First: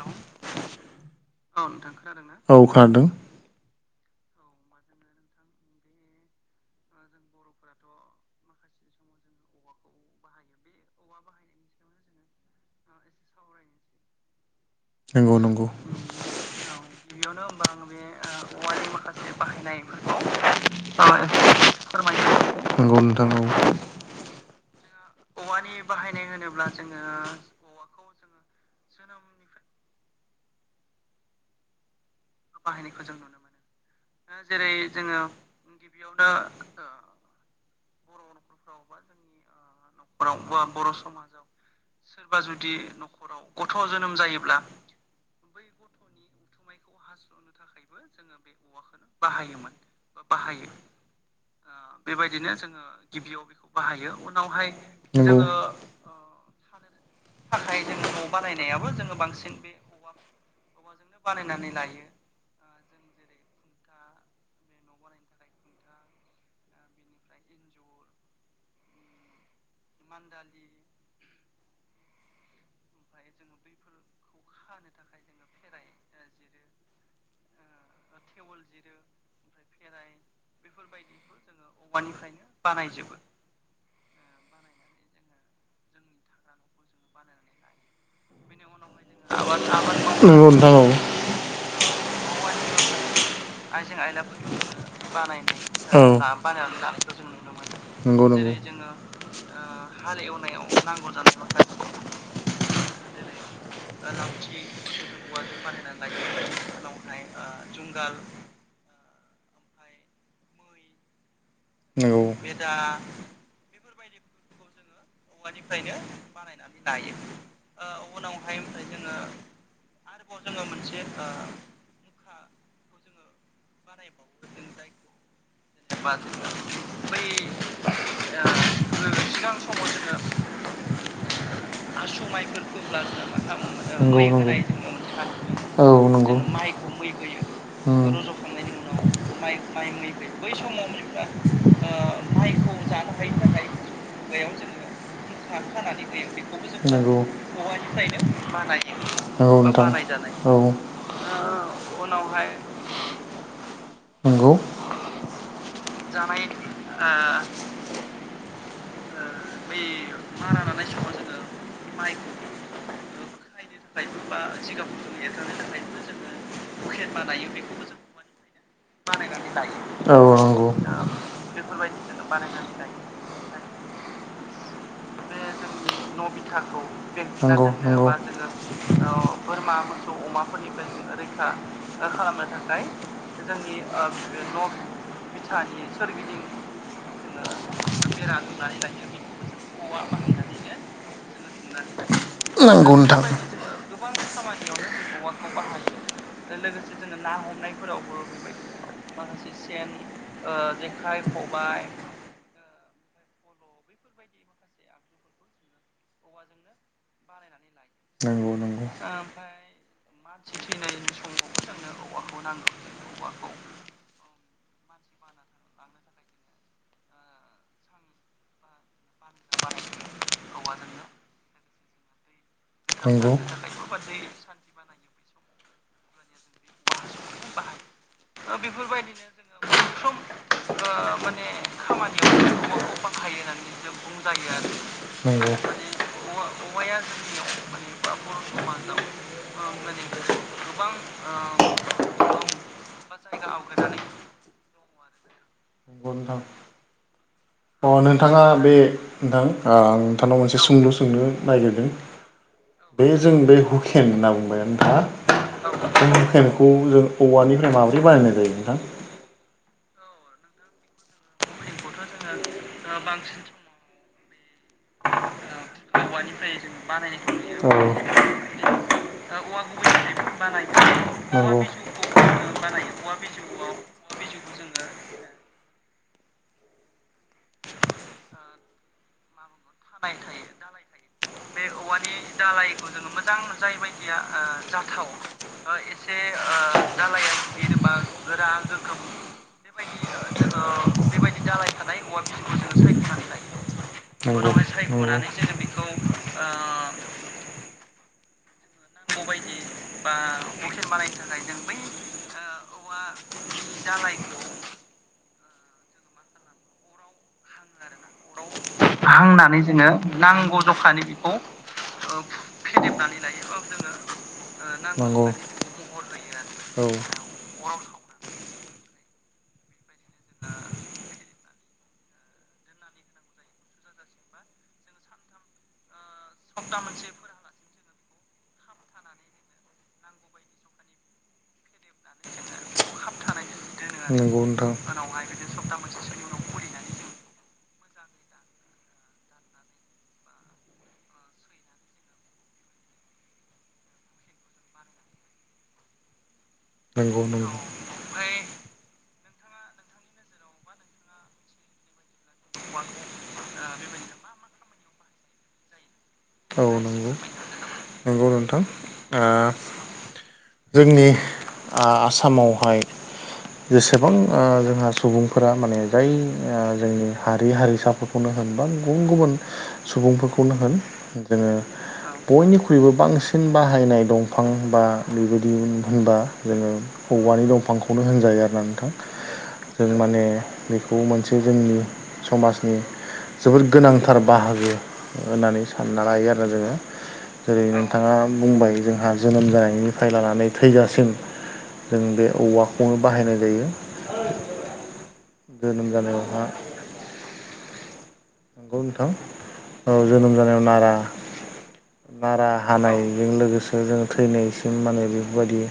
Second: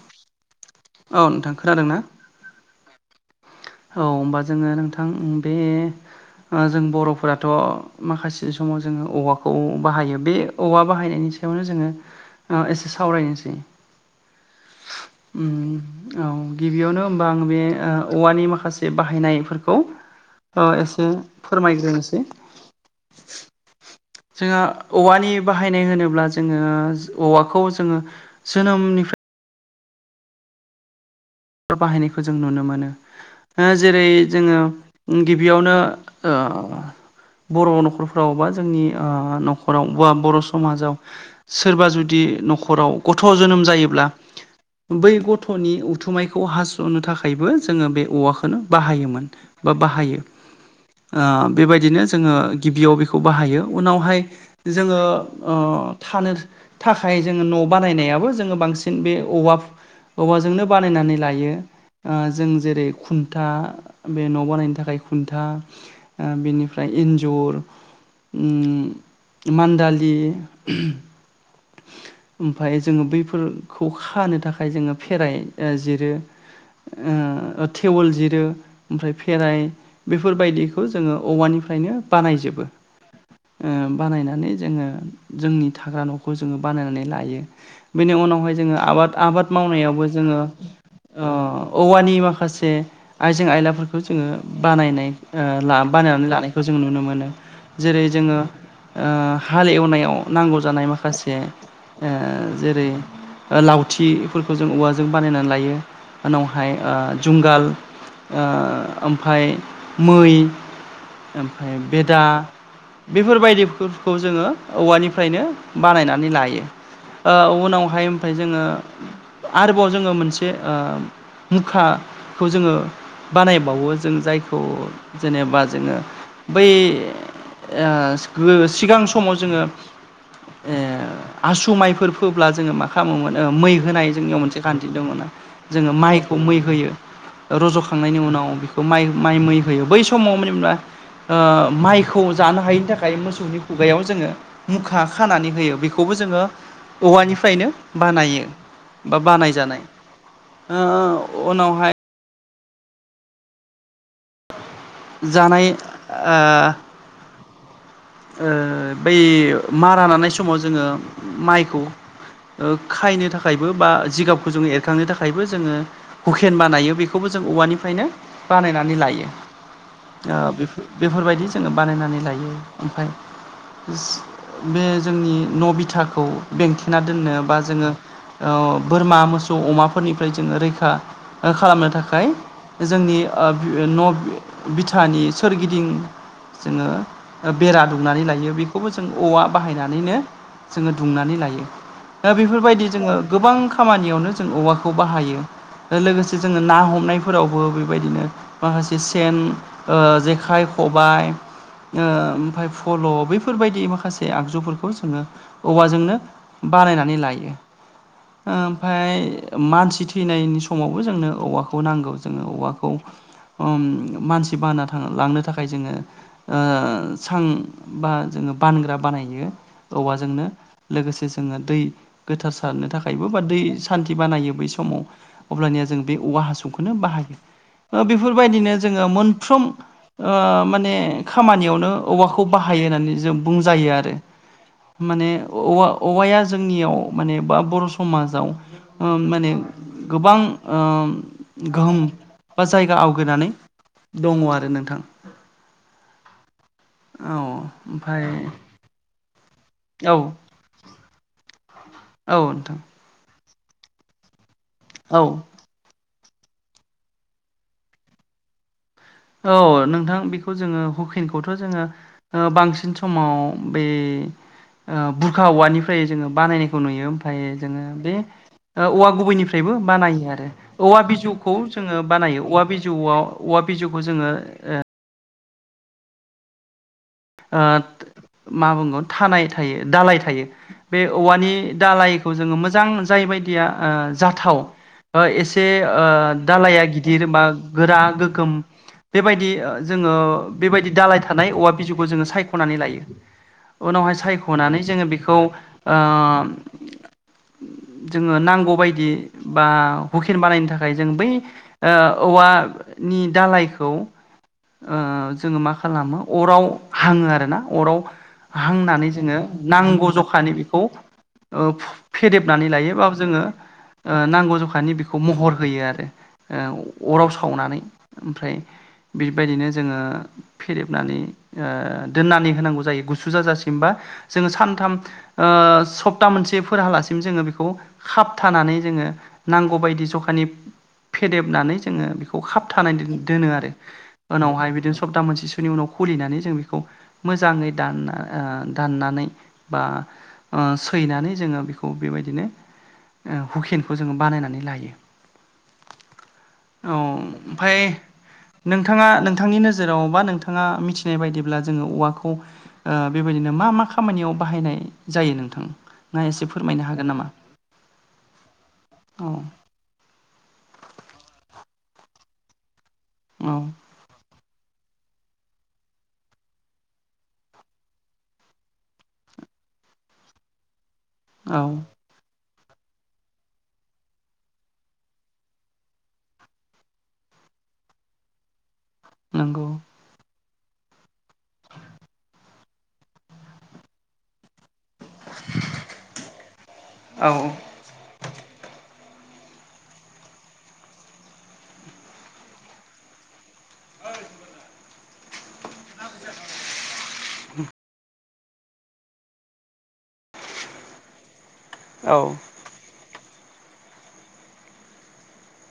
Hello औ नोंथां खोनादोंना? औ खोनादों औ ओमबा जोङो नोंथां बे ओ जों बर'फोराथ' माखासे समाव जोङो औवाखौ बाहायो बे औवा बाहायनायनि सा यावनो जोङो एसे सावरायनोसै नंगौ उम नंगौ औ गिबियावनो ओमबा आं बे औवानि माखा से बाहायनायफोरखौ एसे फोरमायग्रोनोसै नंगौ नोंथां औ जोङो औवानि बाहायनाय होनोब्ला जोङो औवाखौ जोङो जोनोमनिफ्राय बाहायनायखौ जों नुनो मोनो। जेरै जोङो गिबियावनो बर' न'खरफ्राव बा जोंनि न'खराव बा बर' समाजाव सोरबा जुदि न'खराव गथ' जोनोम जायोब्ला बै गथ'नि उथुमायखौ हास'नो थाखायबो जोङो बे औवाखोनो बाहायोमोन बा बाहायो। बेबायदिनो जोङो गिबियाव बेखौ बाहायो। उनावहाय जोङो थानो थाखाय जोङो न' बानायनायाबो जोङो बांसिन बे औवा औवाजोंनो बानायनानै लायो। जों जेरै खुन्था बे न' बानायनो थाखाय खुन्था। बेनिफ्राय इन्जुर, मान्दा लि, ओमफाय जोङो बैफोरखौ खानो था थाखाय जोङो खेराइ जिरो, टेबोल जिरो। ओमफ्राय फेराइ बेफोरबायदिखौ जोङो औवानिफ्रायनो बानायजोबो। ओ बानायनानै जोङो जोंनि थाग्रा न'खौ जोङो बानायनानै लायो। बेनि उनावहाय जोङो आबाद आबाद मावनायावबो जोङो नंगौ नोंथां औ औवानि माखासे आइजें आइला फोरखौ जोङो बानायनाय बानायनानै लानायखौ जों नुनो मोनो। जेरै मोनो जोङो हाल एवनायाव नांगौ जानाय माखासे जेरै लावथिफोरखौ जों औवाजों बानायनानै लायो। उनावहाय ओ जुंगाल ओ ओमफ्राय मै, ओमफ्राय बेदा, नंगौ बेफोरबायदि फोरखौ जोङो औवानिफ्रायनो बानायनानै लायो। उनावहाय ओमफाय जोङो आरोबाव जोङो मोनसे मुखाखौ जोङो बानायबावो जों जायखौ जेनेबा जोङो बै सिगां समाव जोङो आसु माइफोर फोब्ला जोङो मा खामोमोन मै होनाय जोंनियाव मोनसे खान्थि दङना। जोङो होनाय माइखौ मै होयो, रज'खांनायनि उनाव बेखौ माइ माइ मै होयो। बै समाव [unintelligible] माइखौ जानो हायैनि थाखाय मोसौनि खुगायाव जोङो मुखा खानानै होयो बेखौबो जोङो औवानिफ्रायनो बानायो। बा औ बानायजानाय नोंथां औ। उनावहाय नंगौ। जानाय जानाय ओ बै मारा नानाय समाव जोङो माइखौ खायनो थाखायबो बा जिगाबखौ जोङो एरखांनो थाखायबो जोङो हुखेन बानायो बेखौबो जों औवानिफ्रायनो बानायनानै लायो। औ ओ औ नंगौ। बेफोर बेफोरबायदि जोङो बानायनानै लायो। ओमफाय बे जोंनि न' बिथाखौ बेंथेना दोननो बा जोङो बोरमा मोसौ अमाफोरनिफ्राय जोङो रैखा खा खालामनो थाखाय जोंनि ओ बि बि न' बिथानि सोरगिदिं जोङो बेरा दुमनानै लायो। बेखौबो जों औवा बाहायनानैनो जोङो दुमनानै लायो। दा बेफोरबायदि जोङो गोबां खामानियावनो जों औवाखौ बाहायो। लोगोसे जोङो ना हमनायफोरावबो बेबायदिनो माखासे सेन ओ जेखाइ, खबाय, ओमफफ्राय फल' बेफोरबायदि माखासे आगजुफोरखौ जोङो औवाजोंनो बानायनानै लायो जोंनि ओमफफ्राय मानसि थैनायनि समावबो जोंनो औवाखौ नांगौ जोंनो औवाखौ मानसि बाना लांनो थाखाय ओ जोङो सां बा जोङो बानग्रा बानायो औवाजोंनो लोगोसे जोङो दै गोथार सारनो थाखायबो बा दै सान्थि बानायो बै समाव अब्लानिया जों बे औवा हासु सौखौनो बाहायो बेफोरबायदिनो जोङो मोनफ्रोम माने खामानियावनो औवाखौ बाहायो होननानै जों बुंजायो आरो माने औवा औवाया जोंनियाव माने बा बर' समाजाव माने गोबां गोहोम बा जायगा आवगायनानै दङ आरो नोंथां बुंथां औ अ ओमफ्राय नोंथाङा बे नोंथां औ नोंथांनाव मोनसे सुंलु सोंलु नागिरदों औ नोंथां बे जों बे हुकेन होनना बुंबाय औ मखौ जों औवानिफ्राय माबोरै बानायनाय जायो नोंथां औ नोंथां बेखौ जोङो हुकिनखौथ' जोङो बांसिन समाव बे बुरखा औवानिफ्राय जोङो बानायनायखौ नुयो ओमफ्राय जोङो बे औवा गुबैनिफ्राय फ्रायबो बानायो आरो औवा बिजौखौ जोङो बानायो औवा बिज बिजौआव औवा बिजौखौ जोङो मा बुंगोन थानाय थायो दालाय थायो बे औवानि दालायखौ जोङो मोजां जायबायायदि जाथाव एसे दालाया गिदिर बा गोरा गोगोम बेबायदि जोङो बेबायदि दालाय थानाय औवा बि ज सनानै उनावहाय सखनानै जोङो बेखौ जोङो नांगौ बाय बा हुकेन बानायनो थाखाय जों बै औवानि दालाय जाय जोङो मा खालामो अराव हाङो आरोना अराव हांनानै जोङो नांगौ जखानि बेखौ फदेबनानै लायोब औ नांगौ जखानि बेखौ महर होयो आरो होयो औ अराव सावनानै ओमफ्राय बेबायदिनो जोङो फेरेबनानै दोननानै होनांगौ जायो गुसु जाजासिमबा जोङो सानथाम स सपता मोनसे फोर हालासिम जोङो बेखौ खाबथानानै जोङो नांगौबायायदि जखानि फेदेबनानै जोङो बेखौ खाबथानानै दोनो आरो नंगौ उनावहाय नोंथां बिदिनो सप्ता मोनसेसोनि उनाव खलिनानै जों बेखौ मोजाङै दानना दाननानै बा सैनानै जोङो बेखौ बेबायदिनो हुकेनखौ जोङो बानायनानै लायो औ नंगौ नंगौ ओमाय नोंथाङा नोंथांनि नोजोराव बा नोंथाङा मिथि फिनाय बायदिब्ला जोङो औवाखौ बेबायदिनो मा मा खामानियाव बाहायनाय जायो नोंथां ना एसे औ फोरमायनो हागोन नंगौ नामा नंगौ नोंथां औ जोंनि आसामावहाय औ जेसेबां जोंहा सुबुंफोरा माने जाय जोंनि हारि हारिसाफोर नो होन बा गुबुन गुबुन सुबुंफोरखौनो होन जोङो औ बयनिख्रुइबो बांसिन बाहायनाय दंफां बा बेबायदि होनबा जोङो औवानि दंफांखौनो होनजायो आरोना नोंथां नंगौ जों माने बेखौ मोनसे जोंनि समाजनि जोबोद गोनांथार बाहागो होननानै सानना लायो आरो जोङो औ जेरै बिथाङा बुंबाय जोंहा जोनोम जानायनिफ्राय लानानै थैजासिम जों बे औवाखौनो बाहायनाय जायो। औ जोनोम जानायावहा नोंगौ नोंथां औ जोनोम जानायाव नारा औ नारा हानायजों लोगोसे जों थैनायसिम माने बेफोरबायदि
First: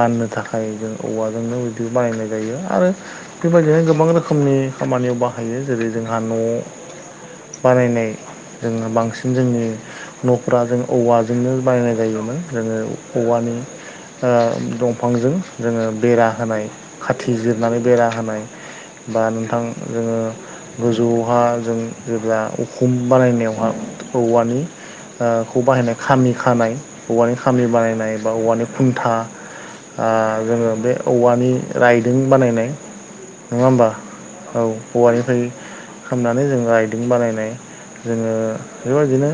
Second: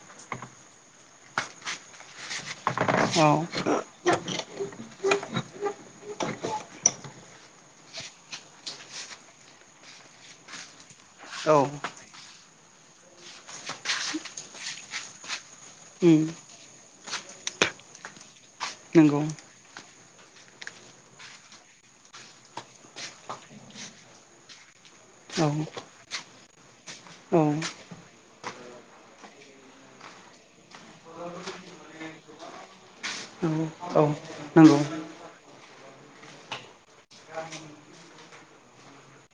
बाननो थाखाय जों औवाजोंनो बिदि बानायनाय जा यो आरो औ बेबायदिनो गोबां रोखोमनि खामानियाव बाहायो जेरै जोंहा न' बानायनाय जों बांसिन जोंनि न'फोरा जों औवा जोंनो औ बानायनाय जायोमोन जोङो औवानि ओ दंफांजों जोङो उम बेरा होनाय खाथि जिरनानै बेरा होनाय नंगौ बा नोंथां जोङो गोजौआवहा जों जेब्ला उखुम बानायनायावहा औवा ओ औ निखौ बाहायनाय खामि खानाय औवानि औ खामानि बानायनाय बा औवानि खुन्था जोङो बे औवानि रायदों बानायनाय औ नङा होमबा औ औ नंगौ औवानिफ्राय खनानै जों राइदिं बानायनाय जोङो बेबायदिनो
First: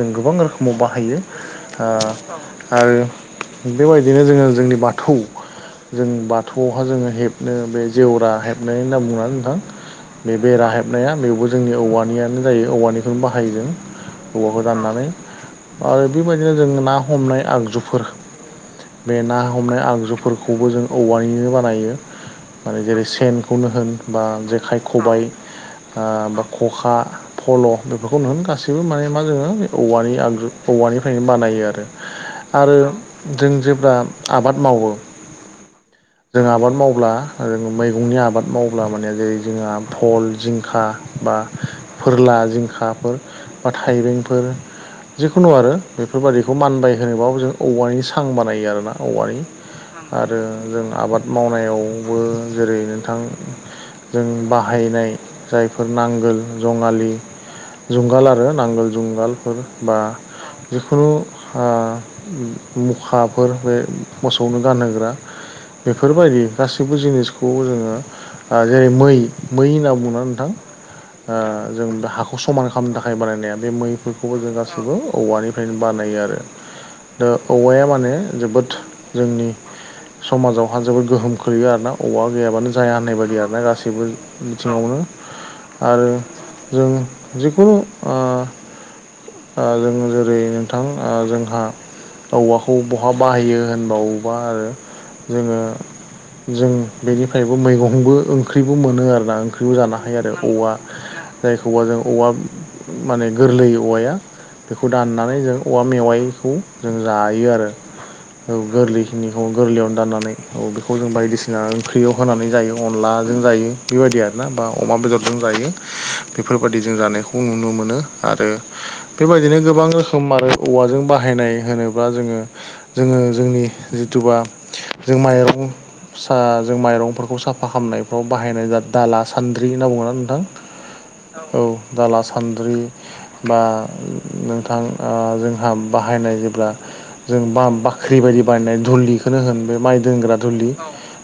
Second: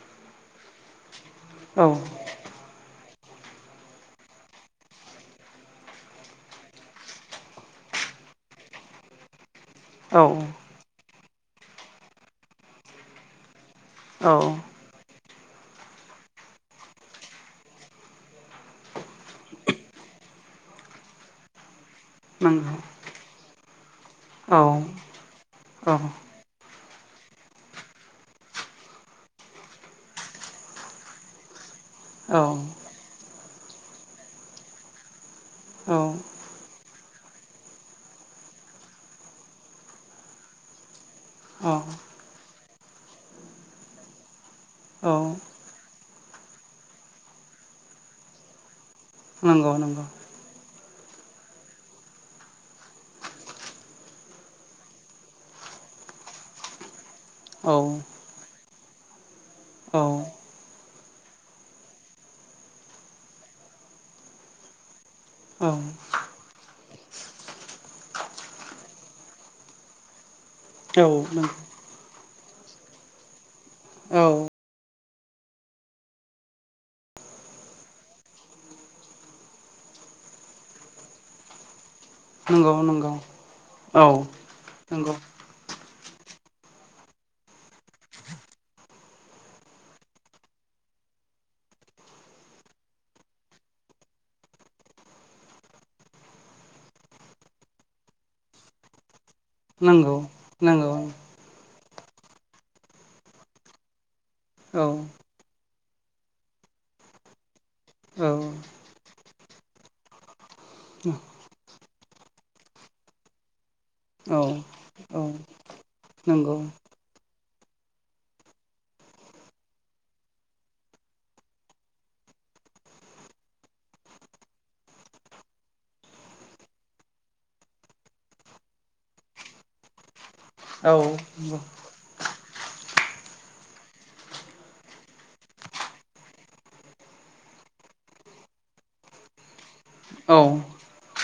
जों गोबां रोखोमाव बाहायो औ ओ आरो बेबायदिनो जोङो जोंनि बाथौ जों बाथौआवहा जोङो हेबनो बे जेवरा हेबनाय होनना बुङोना नोंथां। औ बे बेरा हेबनाया बेवबो जोंनि औवानि यानो जायो औवानिखौनो बाहायो जों औ औवाखौ दाननानै आरो बेबायदिनो जों ना हमनाय आगजुफोर बे ना हमनाय आगजुफोरखौबो जों औवानिनो बानायो। नंगौ माने जेरै सेनखौनो होन बा औ जेखाइ, खबाय औ ओ बा खखा फल' बेफोरखौनो गासैबो माने मा जोङो बे औवानि आगजु औवानिफ्रायनो बानायो आरो आरो जों जेब्ला आबाद मावो। औ जों आबाद मावब्ला ओ जों मैगंनि आबाद मावब्ला माने जेरै जोंहा फल जिंखा बा औ फोरला जिंखाफोर बा थाइबेंफोर औ जिखुनु आरो बेफोर बायादिखौ मानबाय होनोबाबो जों औवानि सां बानायो आरोना औवानि नंगौ नंगौ आरो जों आबाद मावनायावबो जेरै नोंथां जों बाहायनाय जायफोर नांगोल जङालि औ जुंगाल आरो नांगोल जुंगालफोर बा औ जिखुनु मुखाफोर बे मोसौनो गानहोग्रा औ बेफोर बायदि गासैबो जिनिसखौ जोङो ओ जेरै मै मै होनना बुङोना नोंथां ओ जों हाखौ समान खालामनो थाखाय बानायनाया बे औ मैफोरखौबो जों गासैबो औवानिफ्रायनो बानायो आरो ओ औवाया माने जोबोद जोंनि समाजावहा जोबोद गोहोम खोलैयो आरोना ओवा गैयाबानो नंगौ जाया नंगौ होननाय बायदि आर ना गासैबो औ बिथिङावनो नंगौ आरो जों जिखुनु ओ ओ जों जेरै नोंथां जोंहा औवाखौ बहा बाहायो होनबावबा आरो जोङो जों बेनिफ्रायबो मैगंबो ओंख्रिबो मोनो आरोना ओंख्रिबो जानो नंगौ हायो आरो औवा नंगौ जायखौबा जों औवा माने गोरलै औवाया औ बेखौ दाननानै जों औवा मेवाइखौ जों जायो आरो औ गोरलैखिनिखौ गोरलैयावनो दाननानै औ बेखौ जों बायदिसिना ओंख्रियाव होनानै जायो अनलाजों जायो बेबायदि औ आरोना बा अमा औ बेदरजों जायो। नंगौ बेफोरबायादि जों जानायखौ नुनो मोनो आरो बेबायदिनो गोबां रोखोम आरो औवाजों बाहायनाय होनोब्ला जोंङो जोंङो जोंनि जिथुबा जों माइरं स जों माइरंफोरखौ साफा खालामनायफ्राव बाहायनाय जा दाला सान्द्रि होनना बुंङोना नोंथां औ औ दाला सान्द्रि बा नोंथां ओ जोंहा बाहायनाय जेब्ला जों बा बाख्रि बायदि बानायनाय दुलिखौनो होन बे माइ दोनग्रा औ दुलि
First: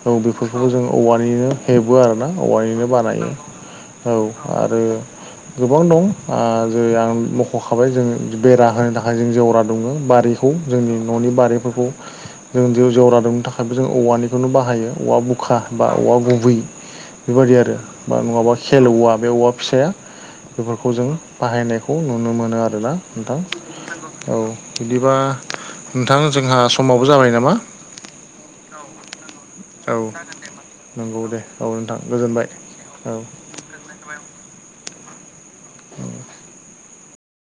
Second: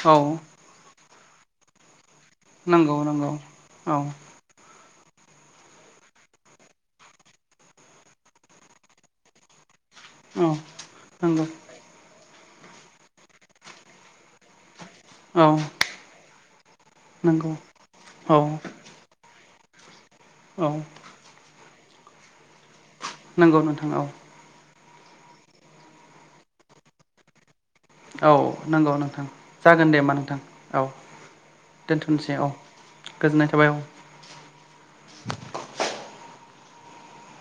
औ बेफोरखौबो जों औवानिनो हेबो आरोना औवानिनो नंगौ बानायो। नंगौ औ आरो गोबां दं ओ जे आं मख'खाबाय जों बेरा होनो थाखाय जों जेवरा दंङ बारि खौ जोंनि न'नि नंगौ बारिफोरखौ जों जेवरा दाबनो थाखायबो जों औवानिखौनो बाहायो औवा औ बुखा बा औवा गुबै नंगौ बेबायदि आरो बा औ नङाबा खेल औवा बे औवा फिसाया औ बेफोरखौ जों बाहायनायखौ नुनो मोनो आरोना नोंथां नंगौ नोंथां औ बिदिबा नोंथां जोंहा समावबो जाबाय नामा औ नंगौ नोंथां जागोन औ दे होमबा नोंथां औ नंगौ दे औ नोंथां दोनथ'नोसै औ गोजोनबाय औ गोजोननाय थाबाय [unintelligible] औ